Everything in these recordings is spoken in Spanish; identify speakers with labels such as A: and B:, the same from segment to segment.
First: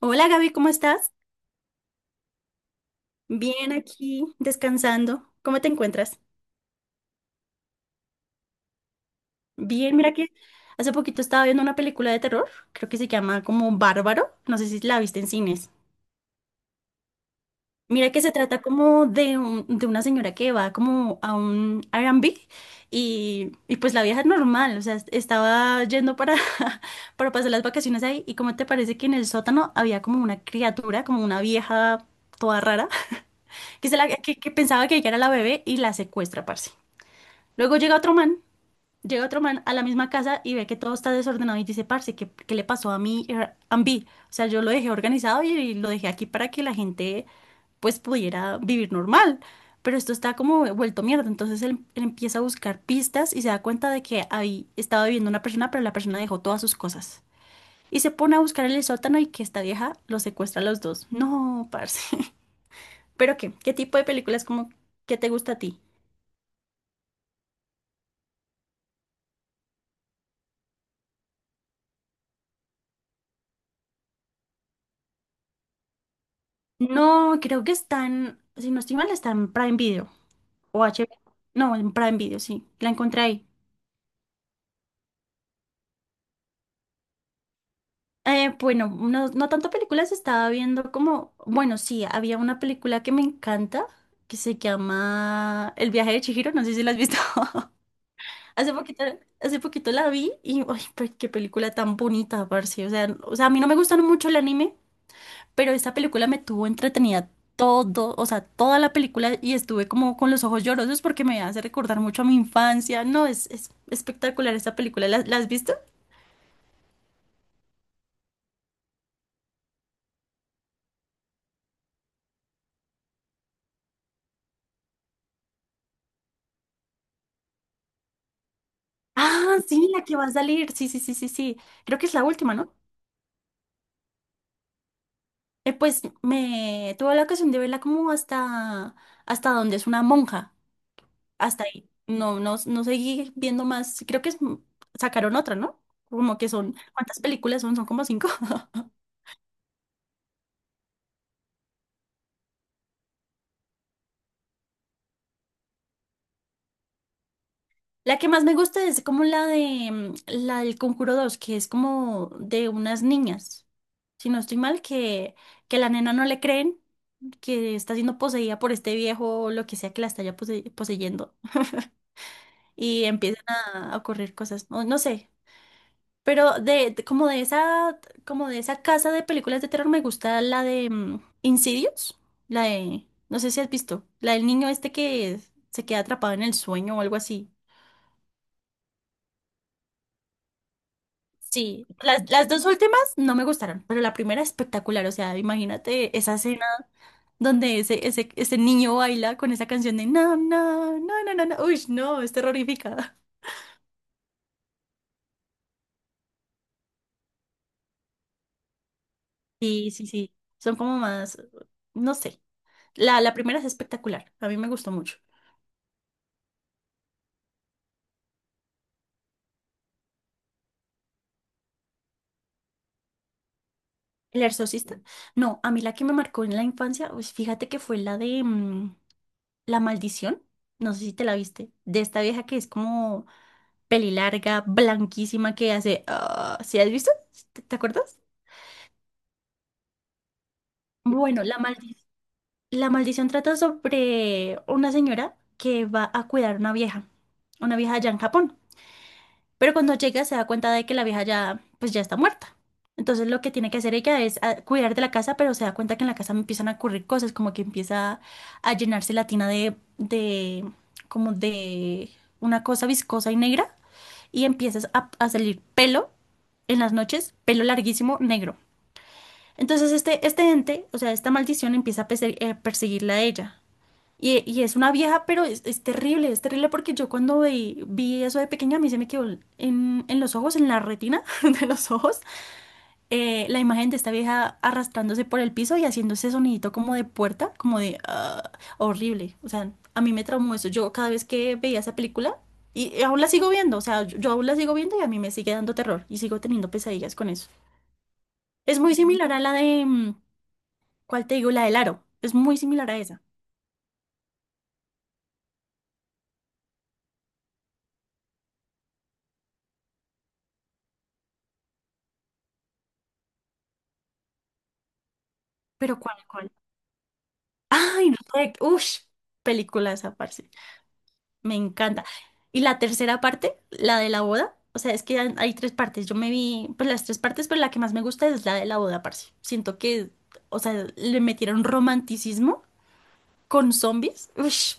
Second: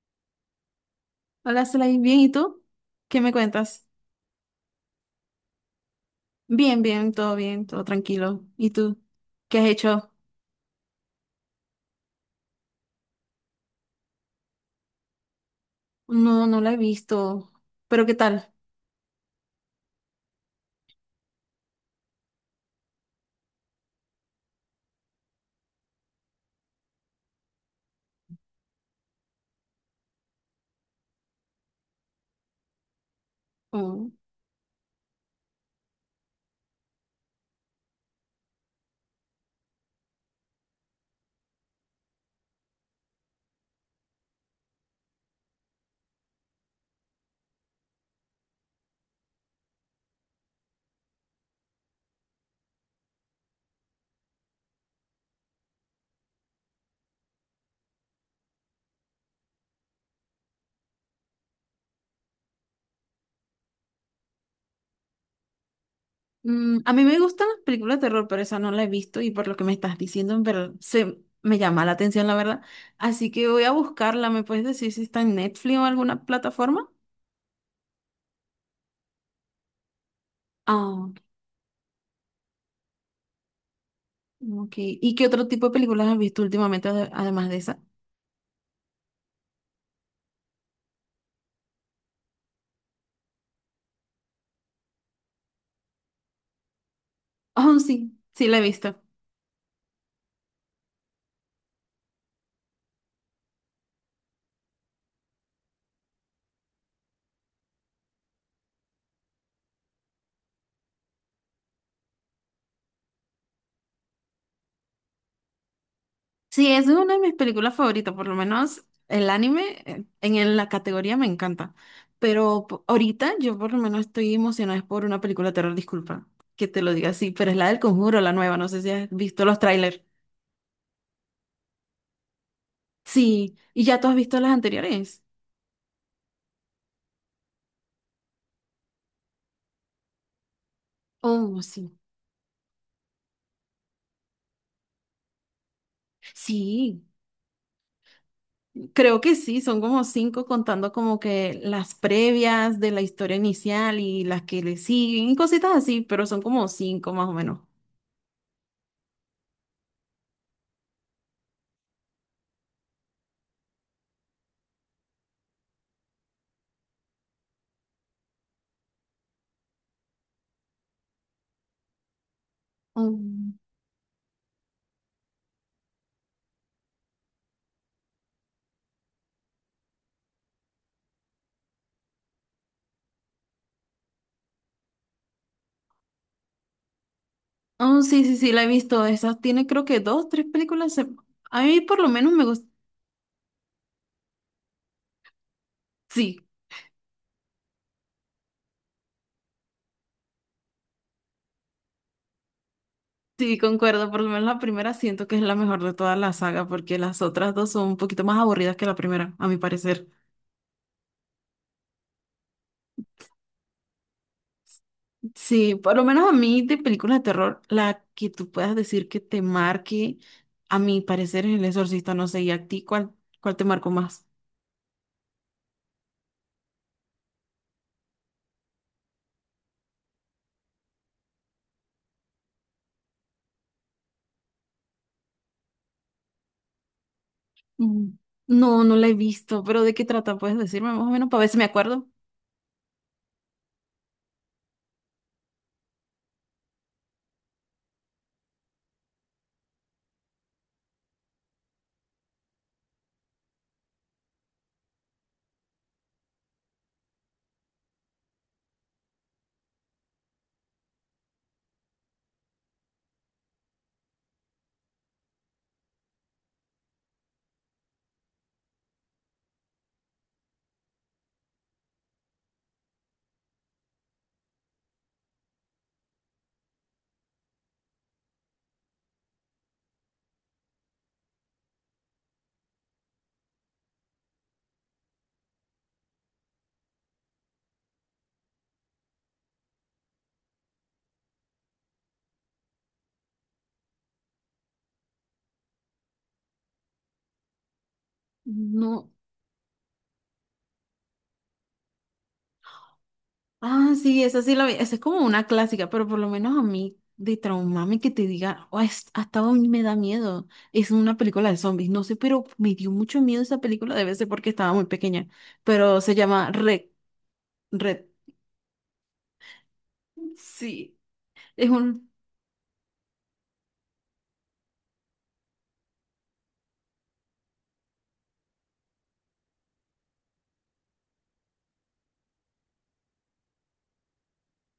A: Hola Gaby, ¿cómo estás?
B: Hola, Slay, bien, ¿y tú? ¿Qué me
A: Bien
B: cuentas?
A: aquí, descansando. ¿Cómo te encuentras?
B: Bien, bien, todo tranquilo. ¿Y tú? ¿Qué has
A: Bien,
B: hecho?
A: mira que hace poquito estaba viendo una película de terror, creo que se llama como Bárbaro, no sé si la viste en cines.
B: No, no la he visto. ¿Pero
A: Mira
B: qué
A: que se
B: tal?
A: trata como de una señora que va como a un R&B y pues la vieja es normal, o sea, estaba yendo para, para pasar las vacaciones ahí y cómo te parece que en el sótano había como una criatura, como una vieja toda rara, que, se la,
B: Oh.
A: que, que pensaba que ella era la bebé y la secuestra, parce. Luego llega otro man a la misma casa y ve que todo está desordenado y dice, parce, ¿qué le pasó a mi Airbnb? O sea, yo lo dejé organizado y lo dejé aquí para que la gente pues pudiera vivir normal. Pero esto está como vuelto mierda. Entonces él empieza a buscar pistas y se da cuenta de que ahí estaba viviendo una persona, pero la persona dejó todas sus cosas. Y se pone a buscar en el sótano y que esta vieja los secuestra a los dos. No, parce. ¿Pero qué? ¿Qué tipo de películas como que te gusta a ti?
B: A mí me gustan las películas de terror, pero esa no la he visto y por lo que me estás diciendo, pero se me llama la atención, la verdad. Así que voy a buscarla. ¿Me puedes decir si está en Netflix o alguna plataforma?
A: No, creo que está en, si no estoy mal, está en Prime Video o
B: Ah, ok.
A: HBO. No, en Prime Video, sí, la encontré ahí.
B: Ok. ¿Y qué otro tipo de películas has visto últimamente además de esa?
A: Bueno, no, no tanto películas, estaba viendo como, bueno, sí, había una película que me encanta que se llama El viaje de Chihiro, no sé si la has visto.
B: Oh, sí, sí la he
A: Hace
B: visto.
A: poquito, hace poquito la vi y, ay, pe- qué película tan bonita, parce. O sea, a mí no me gustan mucho el anime, pero esta película me tuvo entretenida todo, o sea, toda la película y estuve como con los ojos llorosos porque me hace recordar mucho a mi infancia. No, es espectacular esta película. ¿La has visto?
B: Sí, es una de mis películas favoritas, por lo menos el anime en la categoría me encanta. Pero ahorita yo por lo menos estoy emocionada es por una película de terror, disculpa que te lo diga así, pero es la del Conjuro, la nueva, no sé si has visto los
A: Ah, sí,
B: trailers.
A: la que va a salir. Sí, sí, sí, sí, sí. Creo que es la última, ¿no?
B: Sí, ¿y ya tú has visto las anteriores?
A: Pues me tuve la ocasión de verla como hasta donde es una monja.
B: Oh,
A: Hasta ahí.
B: sí.
A: No, no, no seguí viendo más. Creo que es- sacaron otra, ¿no? Como que son,
B: Sí,
A: ¿cuántas películas son? Son como cinco.
B: creo que sí, son como cinco contando como que las previas de la historia inicial y las que le siguen y cositas así, pero son como cinco más o menos.
A: La que más me gusta es como la de la del Conjuro Dos, que es como de unas niñas, si no estoy mal, que la nena no le creen, que está siendo poseída por este viejo o lo que sea que la está ya pose- poseyendo y empiezan a ocurrir cosas, no, no sé. Pero como de esa casa de películas de terror me gusta la de Insidious, la de no sé si has visto, la del niño este que se queda atrapado en el sueño o algo así.
B: Oh, sí, sí, sí, la he visto. Esa tiene creo que dos, tres películas. A mí
A: Sí,
B: por lo
A: las,
B: menos me
A: las dos
B: gusta.
A: últimas no me gustaron, pero la primera espectacular, o sea, imagínate esa
B: Sí,
A: escena donde ese niño baila con esa canción de no, no, no, no, no, no, uy, no, es terrorífica.
B: sí, concuerdo. Por lo menos la primera siento que es la mejor de toda la saga porque las otras dos son un poquito más aburridas que la primera, a mi
A: Sí, sí,
B: parecer.
A: sí, son como más, no sé, la primera es espectacular, a mí me gustó mucho.
B: Sí, por lo menos a mí de películas de terror, la que tú puedas decir que te marque, a mi parecer es El Exorcista, no sé, ¿y a ti cuál, cuál te marcó más?
A: El exorcista, no, a mí la que me marcó en la infancia, pues fíjate que fue la de La Maldición, no sé si te la viste, de esta vieja que es como peli larga, blanquísima, que hace... ah, ¿sí has visto? ¿Te
B: Mm.
A: acuerdas?
B: No, no la he visto, pero ¿de qué trata? ¿Puedes decirme más o menos para
A: Bueno,
B: ver si
A: la
B: me
A: maldi-
B: acuerdo?
A: la maldición trata sobre una señora que va a cuidar una vieja allá en Japón. Pero cuando llega se da cuenta de que la vieja ya, pues ya está muerta. Entonces lo que tiene que hacer ella es ah, cuidar de la casa, pero se da cuenta que en la casa empiezan a ocurrir cosas, como que empieza a llenarse la tina como de una cosa viscosa y negra y empiezas a salir pelo en las noches, pelo larguísimo, negro. Entonces este ente, o sea, esta maldición empieza a perse- perseguirla a ella. Y es una vieja, pero es terrible porque yo cuando vi eso de pequeña, a mí se me quedó en los ojos, en la retina de los ojos, la imagen de esta vieja arrastrándose por el piso y haciendo ese sonidito como de puerta, como de ah, horrible. O sea, a mí me traumó eso. Yo cada vez que veía esa película, y, aún la sigo viendo, o sea, yo aún la sigo viendo y a mí me sigue dando terror y sigo teniendo pesadillas con eso. Es muy
B: No.
A: similar a la de, ¿cuál te digo? La del Aro. Es muy similar a esa.
B: Ah, sí, esa sí la vi. Esa es como una clásica, pero por lo menos a mí, de traumame que te diga: "Oh, hasta hoy me da miedo". Es una película de zombies, no sé, pero me dio mucho miedo esa película, debe ser porque estaba muy pequeña.
A: Pero
B: Pero se
A: ¿cuál,
B: llama
A: cuál?
B: Red. Red.
A: Ay, Rec. Ush, película esa parte.
B: Sí,
A: Me
B: es
A: encanta.
B: un.
A: Y la tercera parte, la de la boda. O sea, es que hay tres partes. Yo me vi, pues las tres partes, pero la que más me gusta es la de la boda, parce. Siento que, o sea, le metieron romanticismo con zombies. Ush,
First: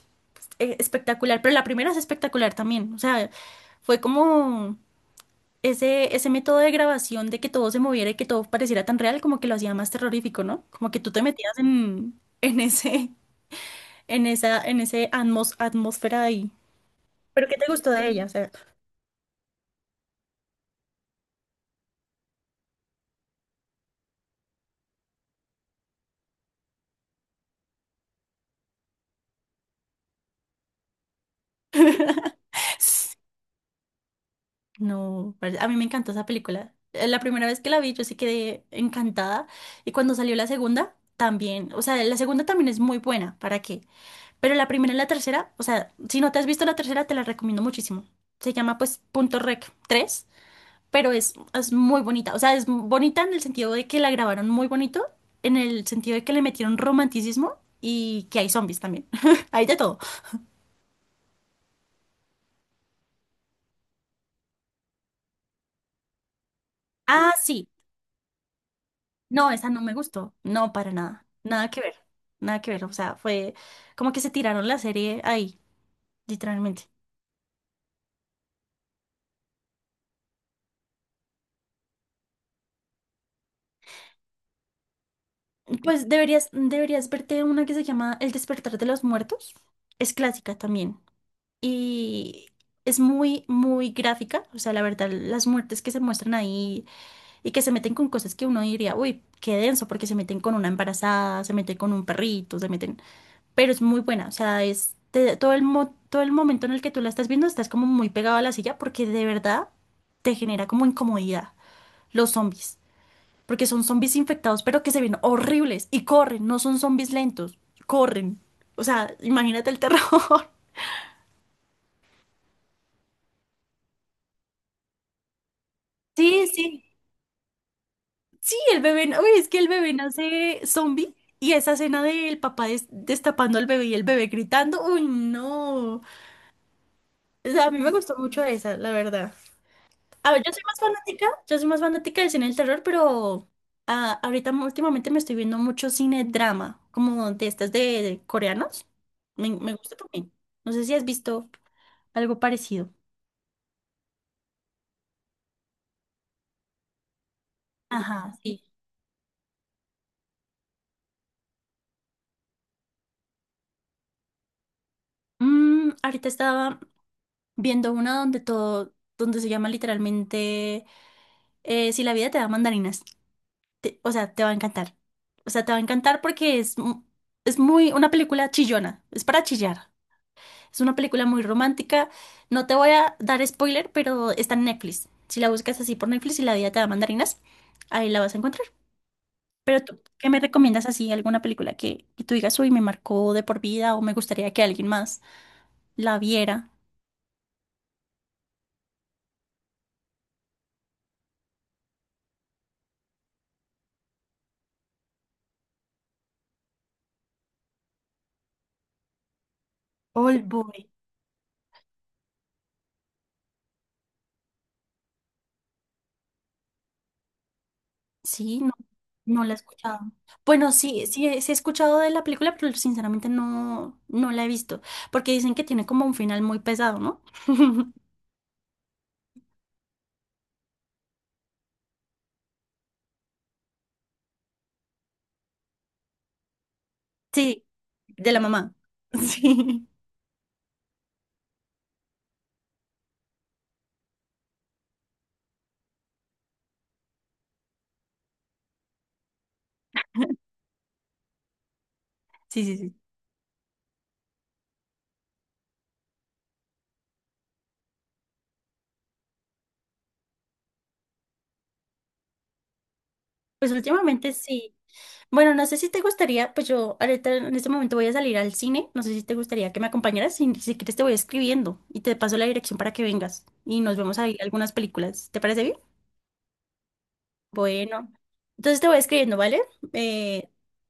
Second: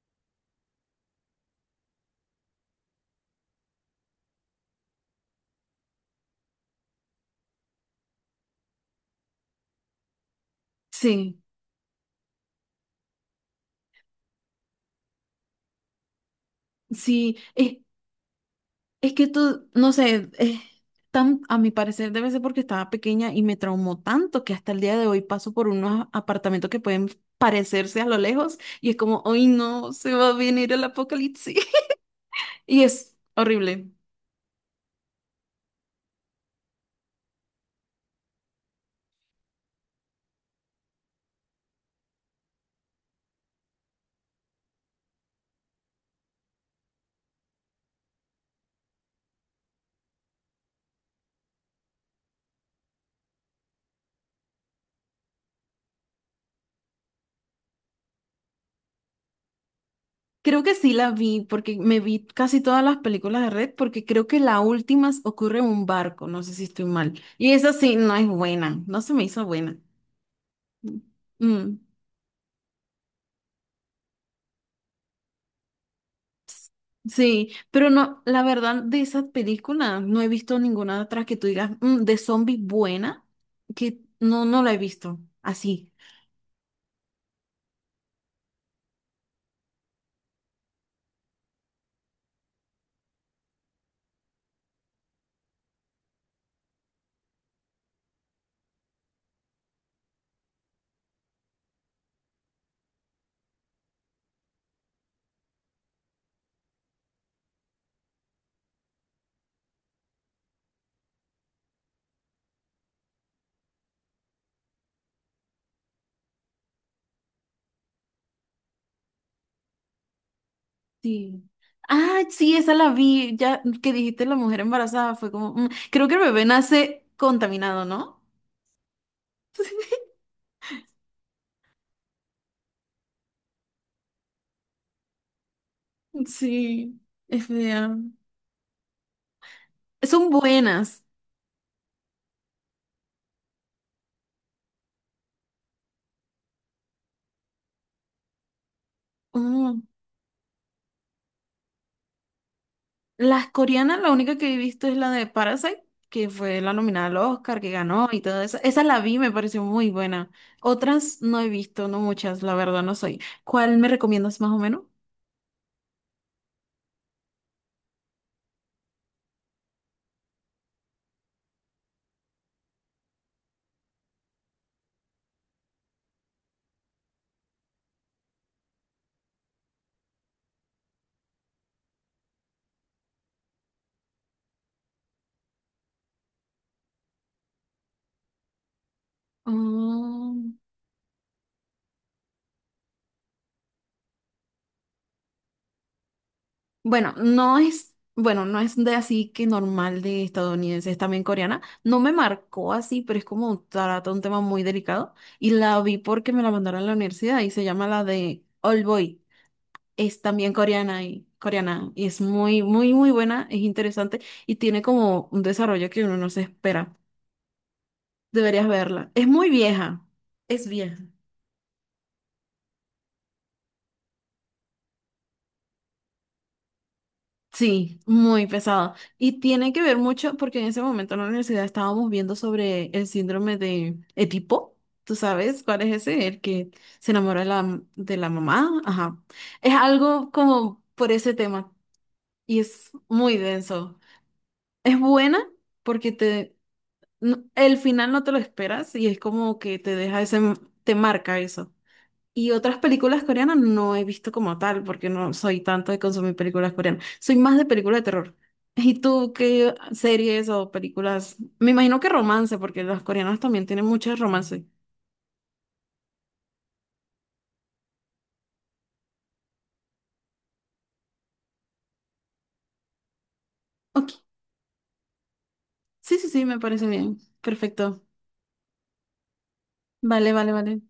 A: espectacular. Pero la primera es espectacular también. O sea, fue como ese método de grabación de que todo se moviera y que todo pareciera tan real, como que lo hacía más terrorífico, ¿no? Como que tú te
B: Sí,
A: metías en ese, en esa, en ese atmos- atmósfera de ahí.
B: sí.
A: ¿Pero qué te
B: Es.
A: gustó de ella? O sea,
B: Es que tú, no sé, a mi parecer debe ser porque estaba pequeña y me traumó tanto que hasta el día de hoy paso por unos apartamentos que pueden parecerse a lo lejos y es como, hoy no, se va a venir el apocalipsis. Y es horrible.
A: no, pare- a mí me encantó esa película. La primera vez que la vi, yo sí quedé encantada. Y cuando salió la segunda, también. O sea, la segunda también es muy buena, ¿para qué? Pero la primera y la tercera, o sea, si no te has visto la tercera, te la recomiendo muchísimo. Se llama pues Punto Rec tres, pero es muy bonita. O sea, es bonita en el sentido de que la grabaron muy bonito, en el sentido de que le metieron romanticismo y que hay zombies también. Hay de todo.
B: Creo que sí la vi porque me vi casi todas las películas de Red porque creo que la última ocurre en un barco, no sé si estoy mal.
A: Ah,
B: Y
A: sí.
B: esa sí no es buena, no se me hizo
A: No, esa
B: buena.
A: no me gustó. No, para nada. Nada
B: Mm.
A: que ver. Nada que ver. O sea, fue como que se tiraron la serie ahí, literalmente.
B: Sí, pero no, la verdad de esas películas no he visto ninguna otra que tú digas: "Mm, de zombie buena", que no, no la he visto así.
A: Pues deberías verte una que se llama El despertar de los muertos. Es clásica también. Y es muy, muy gráfica. O sea, la verdad, las muertes que se muestran ahí y que se meten con cosas que uno diría, uy, qué denso, porque se meten con una embarazada, se meten con un perrito, se meten, pero es muy buena, o sea, es te- todo el mo- todo el momento en el que tú la estás viendo estás como muy pegado a la silla porque de verdad te genera como incomodidad los zombies, porque son zombies infectados, pero que se ven horribles y corren, no son zombies lentos, corren. O sea, imagínate el terror.
B: Sí. Ah, sí, esa la vi, ya que dijiste la mujer embarazada, fue como: "Mm, creo que el bebé
A: Sí, sí.
B: nace contaminado, ¿no?".
A: Sí, el bebé, uy, es que el bebé nace zombie y esa escena del papá des- destapando al bebé y el bebé gritando, uy, no. O
B: Sí, es
A: sea, a mí me
B: fea.
A: gustó mucho esa, la verdad.
B: Son
A: A ver, yo soy más
B: buenas.
A: fanática, yo soy más fanática del cine del terror, pero últimamente me estoy viendo mucho cine drama, como de estas de coreanos. Me
B: Mm.
A: gusta también. No sé si has visto algo parecido.
B: Las coreanas, la única que he visto es la de Parasite, que fue la nominada al Oscar, que ganó y
A: Ajá,
B: todo eso.
A: sí.
B: Esa la vi, me pareció muy buena. Otras no he visto, no muchas, la verdad no soy. ¿Cuál me recomiendas más o menos?
A: Mm, ahorita estaba, viendo una donde se llama literalmente Si la vida te da mandarinas. O sea, te va a encantar. O sea, te va a encantar porque es muy una película chillona, es para chillar. Es una película muy romántica. No te voy a dar spoiler, pero está en Netflix. Si la buscas así por Netflix y la vida te da mandarinas, ahí la vas a encontrar. Pero tú, ¿qué me
B: Mm,
A: recomiendas así? ¿Alguna película que tú digas, uy, me marcó de por vida o me gustaría que alguien más la viera?
B: bueno, no es, bueno, no es de así que normal de estadounidense, es también coreana. No me marcó así, pero es como trata un tema muy delicado. Y la vi porque me la mandaron a la universidad y se llama la de All Boy. Es
A: Old
B: también
A: Boy.
B: coreana y coreana y es muy, muy, muy buena, es interesante y tiene como un desarrollo que uno no se espera.
A: Sí,
B: Deberías
A: no,
B: verla. Es
A: no
B: muy
A: la he escuchado.
B: vieja, es
A: Bueno,
B: vieja.
A: sí, sí, sí he escuchado de la película, pero sinceramente no, no la he visto, porque dicen que tiene como un final muy pesado, ¿no?
B: Sí, muy pesada. Y tiene que ver mucho porque en ese momento en la universidad estábamos viendo sobre el síndrome de Edipo. ¿Tú sabes cuál es ese? El que se enamora de
A: Sí,
B: de la
A: de la mamá.
B: mamá. Ajá. Es
A: Sí.
B: algo como por ese tema y es muy denso. Es buena porque te el final no te lo esperas y es como que te deja ese, te marca eso. Y
A: Sí, sí,
B: otras
A: sí.
B: películas coreanas no he visto como tal, porque no soy tanto de consumir películas coreanas. Soy más de películas de terror. ¿Y tú qué series o películas? Me imagino que romance, porque las coreanas también
A: Pues
B: tienen muchos
A: últimamente
B: romances.
A: sí. Bueno, no sé si te gustaría, pues yo ahorita en este momento voy a salir al cine, no sé si te gustaría que me acompañaras, si, si quieres te voy escribiendo y te paso la dirección para que vengas y nos vemos
B: Ok,
A: ahí algunas películas. ¿Te parece bien?
B: sí, sí, sí, me parece bien. Perfecto.
A: Bueno, entonces te voy escribiendo, ¿vale?
B: Vale,
A: Eh,
B: vale, vale.